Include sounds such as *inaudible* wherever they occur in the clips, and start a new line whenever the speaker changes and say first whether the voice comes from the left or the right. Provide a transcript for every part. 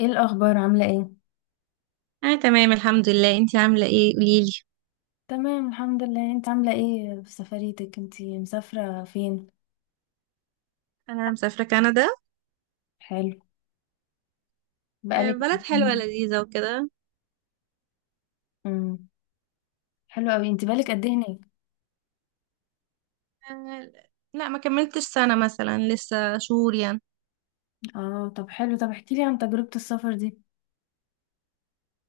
left: ايه الاخبار؟ عامله ايه؟
right: انا تمام، الحمد لله. انتي عامله ايه؟ قوليلي.
left: تمام الحمد لله. انت عامله ايه في سفريتك؟ انت مسافره فين؟
right: انا مسافره كندا.
left: حلو.
right: آه،
left: بقالك...
right: بلد حلوه لذيذه وكده.
left: امم حلو قوي. انت بقالك قد ايه هناك؟
right: آه، لا ما كملتش سنه مثلا، لسه شهور يعني.
left: اه، طب حلو. طب احكي لي عن تجربه السفر دي.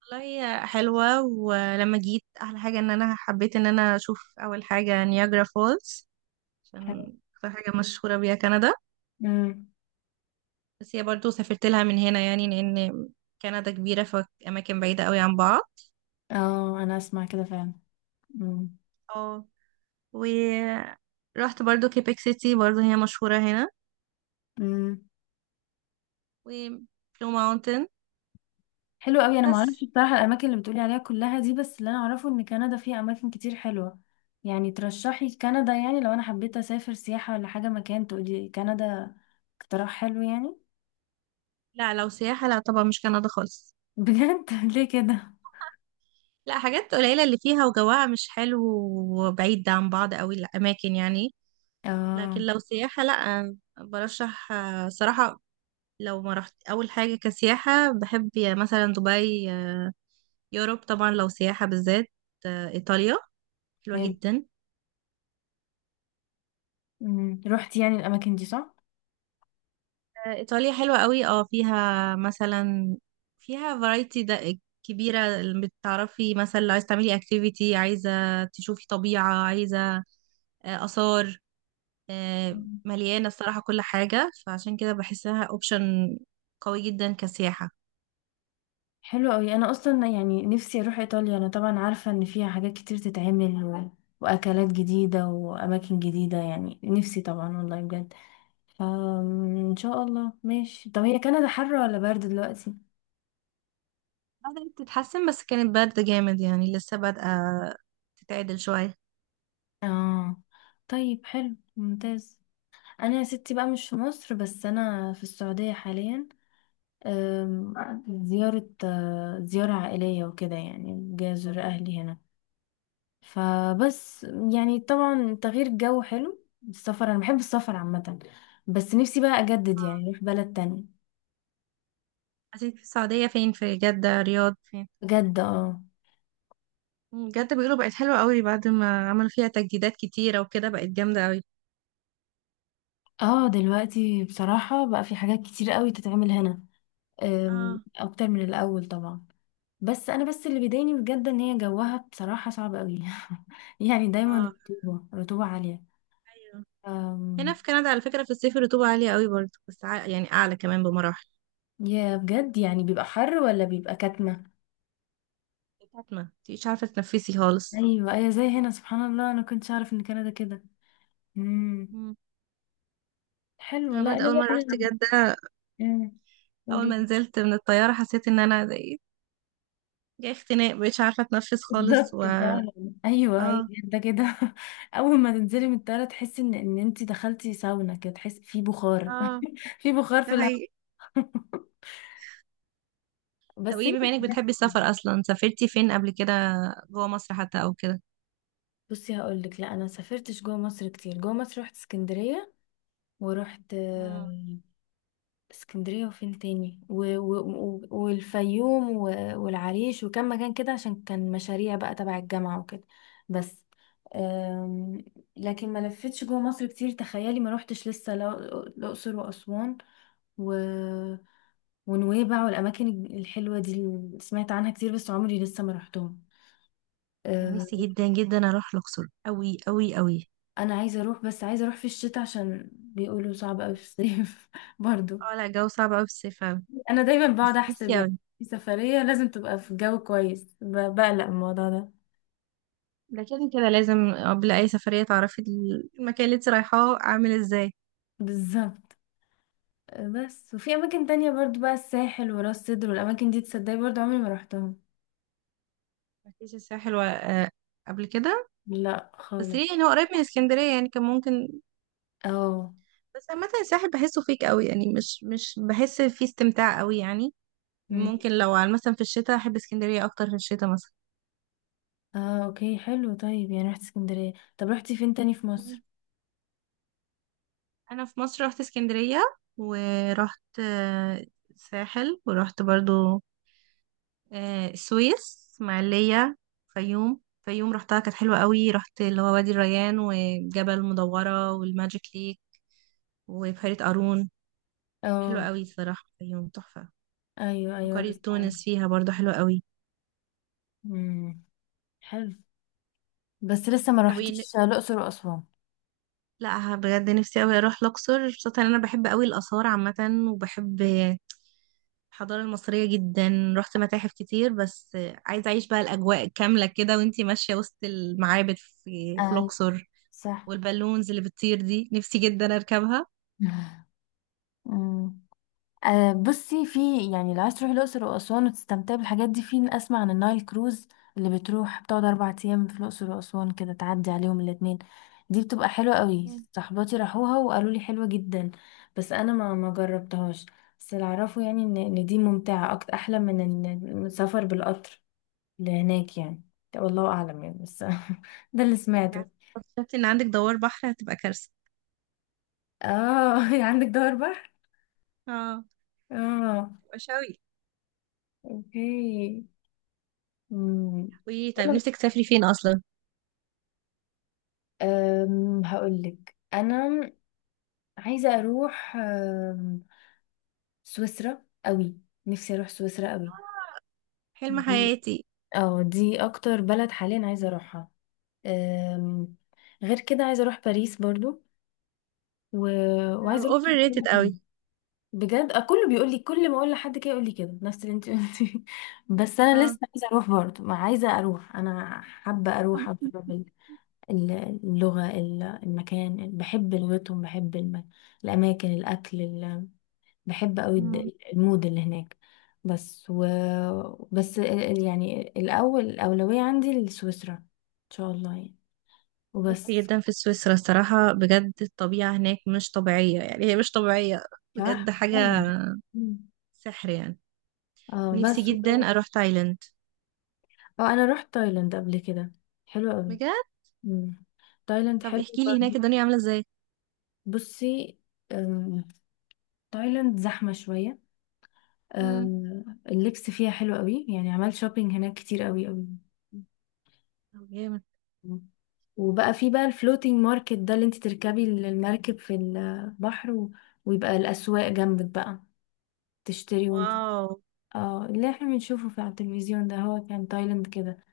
right: والله هي حلوه، ولما جيت احلى حاجه ان انا حبيت ان انا اشوف اول حاجه نياجرا فولز.
left: حلو.
right: عشان اكتر حاجه مشهوره بيها كندا.
left: امم
right: بس هي برضو سافرت لها من هنا يعني، لان كندا كبيره، فاماكن بعيده قوي عن بعض.
left: اه، انا اسمع كده فعلا. امم
right: اه، ورحت برضو كيبك سيتي، برضو هي مشهوره هنا.
left: امم
right: وبلو ماونتن.
left: حلو قوي. انا ما
right: بس.
left: اعرفش بصراحه الاماكن اللي بتقولي عليها كلها دي، بس اللي انا اعرفه ان كندا فيها اماكن كتير حلوه. يعني ترشحي كندا؟ يعني لو انا حبيت اسافر سياحه ولا حاجه، مكان تقولي كندا؟ اقتراح حلو يعني.
right: لا، لو سياحة لا طبعا، مش كندا خالص.
left: بجد؟ *laughs* ليه كده؟
right: لا، حاجات قليلة اللي فيها، وجوها مش حلو. وبعيد عن بعض قوي الأماكن يعني.
left: اه،
right: لكن لو سياحة، لا برشح صراحة. لو ما رحت أول حاجة كسياحة بحب يا مثلا دبي. يوروب طبعا لو سياحة بالذات. إيطاليا حلوة
left: حلو.
right: جدا.
left: مم. روحتي يعني الاماكن دي، صح؟
right: آه، إيطاليا حلوة قوي. اه فيها مثلا فيها فرايتي ده كبيرة. بتعرفي مثلا لو عايزة تعملي اكتيفيتي، عايزة تشوفي طبيعة، عايزة آثار.
left: مم.
right: مليانة الصراحة كل حاجة، فعشان كده بحسها اوبشن قوي جدا كسياحة.
left: حلو قوي. انا اصلا يعني نفسي اروح ايطاليا. انا طبعا عارفه ان فيها حاجات كتير تتعمل واكلات جديده واماكن جديده. يعني نفسي طبعا والله بجد. فان شاء الله ماشي. طب هي كندا حر ولا برد دلوقتي؟
right: بدأت تتحسن، بس كانت بارده جامد يعني، لسه بادئة تتعدل شوية.
left: اه، طيب حلو ممتاز. انا يا ستي بقى مش في مصر، بس انا في السعوديه حاليا. أم، زيارة، زيارة عائلية وكده يعني، جاي أزور أهلي هنا، فبس. يعني طبعا تغيير الجو حلو. السفر أنا بحب السفر عامة، بس نفسي بقى أجدد يعني أروح بلد تانية.
right: عايزين في السعودية فين؟ في جدة؟ رياض؟ فين؟
left: بجد اه.
right: جدة بيقولوا بقت حلوة قوي بعد ما عملوا فيها تجديدات كتيرة وكده، بقت جامدة قوي.
left: اه، دلوقتي بصراحة بقى في حاجات كتير قوي تتعمل هنا،
right: اه.
left: أكتر من الأول طبعا. بس أنا بس اللي بيضايقني بجد إن هي جوها بصراحة صعب قوي. *laughs* يعني دايما
right: اه.
left: رطوبة، رطوبة عالية.
right: ايوه. هنا في كندا على فكرة، في الصيف الرطوبة عالية قوي برضه، بس يعني أعلى كمان بمراحل.
left: يا بجد يعني بيبقى حر ولا بيبقى كتمة؟
right: كاتمة، متبقيش عارفة تتنفسي خالص.
left: ايوه، ايوه زي هنا، سبحان الله. انا كنتش اعرف ان كندا كده. امم
right: مم.
left: حلو.
right: أنا
left: لا
right: برضه
left: انا
right: أول مرة
left: بقى
right: رحت جدة.
left: أمم.
right: اول
left: قولي.
right: ما نزلت من الطياره حسيت ان انا زي جاي اختناق، مش عارفه اتنفس خالص
left: بالظبط
right: و.
left: *laughs* فعلا، ايوه هي
right: اه.
left: ده كده. *laughs* اول ما تنزلي من الطياره تحسي ان انت دخلتي ساونا كده، تحسي في بخار.
right: اه.
left: *laughs* في بخار
right: ده
left: في الهواء.
right: حقيقي.
left: *laughs*
right: طب
left: بس
right: ايه،
left: هي...
right: بما انك بتحبي السفر اصلا، سافرتي فين قبل كده؟ جوه مصر حتى او كده؟
left: بصي هقول لك، لا انا سافرتش جوه مصر كتير. جوه مصر رحت اسكندريه، ورحت
right: مم.
left: اسكندرية، وفين تاني، والفيوم والعريش، وكم مكان كده عشان كان مشاريع بقى تبع الجامعة وكده، بس. أم... لكن ما لفتش جوه مصر كتير. تخيلي ما روحتش لسه الأقصر وأسوان و... ونويبع والأماكن الحلوة دي اللي سمعت عنها كتير، بس عمري لسه ما روحتهم.
right: انا
left: أه،
right: نفسي جدا جدا اروح الاقصر قوي قوي قوي.
left: أنا عايزة أروح، بس عايزة أروح في الشتاء عشان بيقولوا صعب أوي في الصيف *laughs* برضو.
right: اه لا، الجو صعب قوي في الصيف أوي.
left: انا دايما بقعد
right: بس
left: احسب
right: نفسي
left: يعني
right: قوي.
left: في سفرية لازم تبقى في جو كويس، بقلق من الموضوع ده.
right: لكن كده لازم قبل اي سفريه تعرفي المكان اللي انت رايحاه عامل ازاي.
left: بالظبط. بس وفي اماكن تانية برضو بقى، الساحل وراس سدر والاماكن دي، تصدقي برضو عمري ما رحتهم.
right: مفيش الساحل و قبل كده؟
left: لا
right: بس
left: خالص.
right: ليه يعني؟ هو قريب من اسكندريه يعني، كان ممكن.
left: اه.
right: بس عامة الساحل بحسه فيك قوي يعني، مش بحس فيه استمتاع قوي يعني.
left: مم.
right: ممكن لو على مثلا في الشتاء احب اسكندرية اكتر في الشتاء مثلا.
left: اه اوكي حلو. طيب يعني رحت اسكندرية، طب رحتي فين تاني في
right: مم.
left: مصر؟
right: انا في مصر رحت اسكندرية، ورحت الساحل، ورحت برضو السويس، اسماعيلية. فيوم فيوم رحتها كانت حلوة قوي. رحت اللي هو وادي الريان وجبل مدورة والماجيك ليك وبحيرة قارون. حلوة
left: اه،
right: قوي صراحة، فيوم تحفة.
left: ايوه ايوه، انا
right: وقرية
left: سمعت.
right: تونس فيها برضو حلوة قوي.
left: امم. حلو. بس لسه ما
right: طب.
left: رحتيش الاقصر واسوان.
right: لا بجد نفسي قوي اروح الاقصر، خصوصا ان انا بحب قوي الاثار عامه. وبحب الحضاره المصريه جدا، رحت متاحف كتير. بس عايزه اعيش بقى الاجواء كامله كده وانتي ماشيه وسط المعابد في
left: ايوه،
right: الاقصر.
left: صح.
right: والبالونز اللي بتطير دي نفسي جدا اركبها.
left: *laughs* مم. بصي في يعني لو عايز تروحي الأقصر وأسوان وتستمتعي بالحاجات دي، في أسمع عن النايل كروز، اللي بتروح بتقعد أربع أيام في الأقصر وأسوان، كده تعدي عليهم الاتنين. دي بتبقى حلوة قوي.
right: مم.
left: صحباتي راحوها وقالوا لي حلوة جدا، بس أنا ما جربتهاش. بس اللي أعرفه يعني إن دي ممتعة أكتر، أحلى من السفر بالقطر لهناك يعني. ده والله أعلم يعني، بس *laughs* ده اللي سمعته.
right: شفت ان عندك دوار بحر، هتبقى كارثه.
left: اه *laughs* عندك دور بحر.
right: اه.
left: اه
right: تبقى شوي.
left: اوكي. مم.
right: قولي، طيب نفسك تسافري فين اصلا؟
left: أم، هقولك انا عايزه اروح، سويسرا قوي. نفسي اروح سويسرا قوي
right: حلم
left: دي.
right: حياتي.
left: اه، دي اكتر بلد حاليا عايزه اروحها. أم، غير كده عايزه اروح باريس برضو و... وعايزه اروح
right: اوفر ريتد
left: تركيا تاني.
right: قوي.
left: بجد كله بيقول لي، كل ما اقول لحد كده يقول لي كده، نفس اللي انت قلتيه. *laughs* بس انا لسه عايزه اروح برضو. ما عايزه اروح، انا حابه اروح أجرب ال- اللغة، المكان. بحب لغتهم، بحب الأماكن، الأكل، بحب أوي
right: اه.
left: المود اللي هناك. بس و... بس يعني الأول الأولوية عندي لسويسرا، إن شاء الله يعني.
right: مت
left: وبس.
right: جدا في سويسرا الصراحة بجد، الطبيعة هناك مش طبيعية يعني، هي مش طبيعية
left: صح.
right: بجد، حاجة
left: مم.
right: سحر يعني.
left: اه بس
right: ونفسي جدا أروح تايلاند.
left: اه، أنا رحت تايلاند قبل كده. حلو أوي.
right: بجد.
left: مم. تايلاند
right: طب
left: حلو
right: احكي لي هناك
left: برضه.
right: الدنيا عاملة ازاي.
left: بصي، أم، تايلاند زحمة شوية.
right: مم.
left: آه، اللبس فيها حلو قوي. يعني عملت شوبينج هناك كتير قوي قوي.
right: طب جامد.
left: وبقى في بقى الفلوتينج ماركت ده، اللي انت تركبي المركب في البحر، و... ويبقى الأسواق جنبك بقى تشتري وانت...
right: واو
left: اه، اللي احنا بنشوفه في على التلفزيون ده، هو كان تايلاند كده.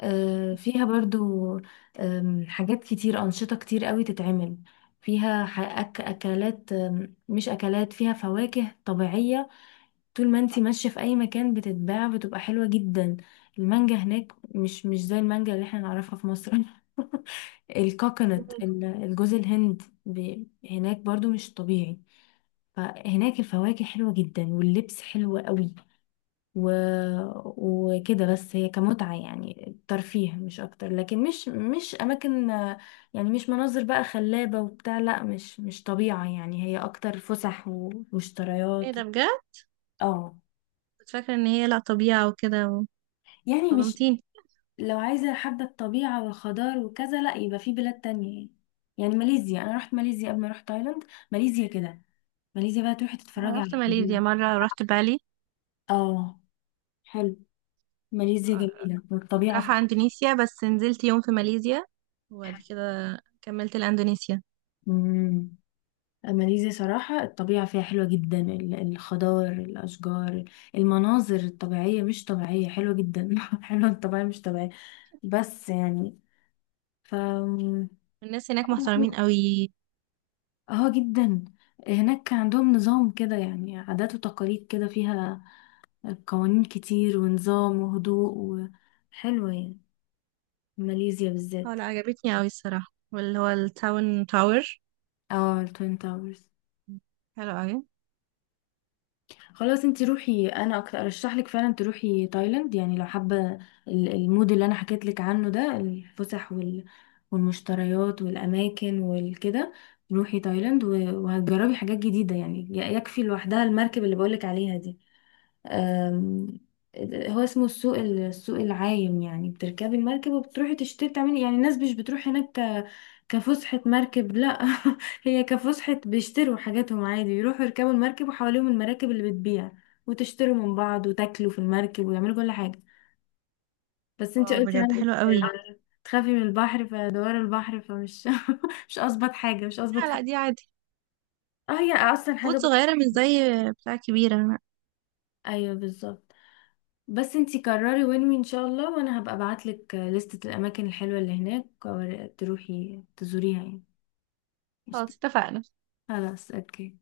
left: آه، فيها برضو حاجات كتير، أنشطة كتير قوي تتعمل فيها. أكلات، مش أكلات، فيها فواكه طبيعية طول ما انتي ماشية في اي مكان بتتباع، بتبقى حلوة جدا. المانجا هناك مش زي المانجا اللي احنا نعرفها في مصر. *laughs* الكوكونات،
right: *laughs*
left: الجوز الهند هناك برضو مش طبيعي. فهناك الفواكه حلوة جدا، واللبس حلو قوي و... وكده. بس هي كمتعة يعني، ترفيه مش اكتر. لكن مش اماكن يعني، مش مناظر بقى خلابة وبتاع، لا. مش طبيعة يعني، هي اكتر فسح
right: ايه
left: ومشتريات.
right: ده بجد!
left: اه،
right: كنت فاكرة ان هي لا طبيعة وكده.
left: يعني
right: صدمتيني.
left: لو عايزة حابة الطبيعة والخضار وكذا، لا، يبقى في بلاد تانية يعني. يعني ماليزيا، أنا رحت ماليزيا قبل ما أروح تايلاند. ماليزيا كده، ماليزيا بقى تروحي
right: أنا
left: تتفرجي على
right: رحت
left: الخضار.
right: ماليزيا مرة، رحت بالي.
left: اه، حلو. ماليزيا
right: آه،
left: جميلة
right: كنت
left: والطبيعة
right: رايحة
left: فيها
right: اندونيسيا بس نزلت يوم في ماليزيا، وبعد
left: حلوة.
right: كده كملت لاندونيسيا.
left: مم. ماليزيا صراحة الطبيعة فيها حلوة جدا، الخضار، الأشجار، المناظر الطبيعية مش طبيعية، حلوة جدا. *laughs* حلوة، الطبيعية مش طبيعية. بس يعني ف...
right: الناس هناك محترمين قوي.
left: اه جدا. هناك كان عندهم نظام كده يعني، عادات وتقاليد كده فيها، قوانين كتير ونظام وهدوء. وحلوة يعني، ماليزيا
right: هو
left: بالذات.
right: لا عجبتني قوي الصراحة، واللي هو التاون تاور،
left: اه، التوين تاورز.
right: حلو قوي.
left: خلاص، انتي روحي. انا أكتر ارشح لك فعلا تروحي تايلاند، يعني لو حابة المود اللي انا حكيت لك عنه ده، الفسح والمشتريات والاماكن والكده. روحي تايلاند وهتجربي حاجات جديدة يعني. يكفي لوحدها المركب اللي بقولك عليها دي. أم، هو اسمه السوق السوق العايم يعني، بتركبي المركب وبتروحي تشتري تعملي يعني. الناس مش بتروح هناك كفسحة مركب، لا. *laughs* هي كفسحة، بيشتروا حاجاتهم عادي. يروحوا يركبوا المركب، وحواليهم المراكب اللي بتبيع، وتشتروا من بعض وتاكلوا في المركب ويعملوا كل حاجة. بس انتي
right: واو
left: قلتي
right: بجد
left: عندك
right: حلو قوي.
left: تخافي من البحر، فدوار البحر فمش... *laughs* مش اظبط حاجة، مش اظبط
right: لا لا،
left: فكرة.
right: دي عادي.
left: اه، هي اصلا حاجة
right: بوت
left: ب...
right: صغيرة، مش زي بتاع كبيرة، لا.
left: ايوه، بالظبط. بس انتي قرري وين ان شاء الله، وانا هبقى ابعتلك لستة الاماكن الحلوة اللي هناك تروحي تزوريها يعني. قشطة.
right: خلاص اتفقنا.
left: خلاص اوكي.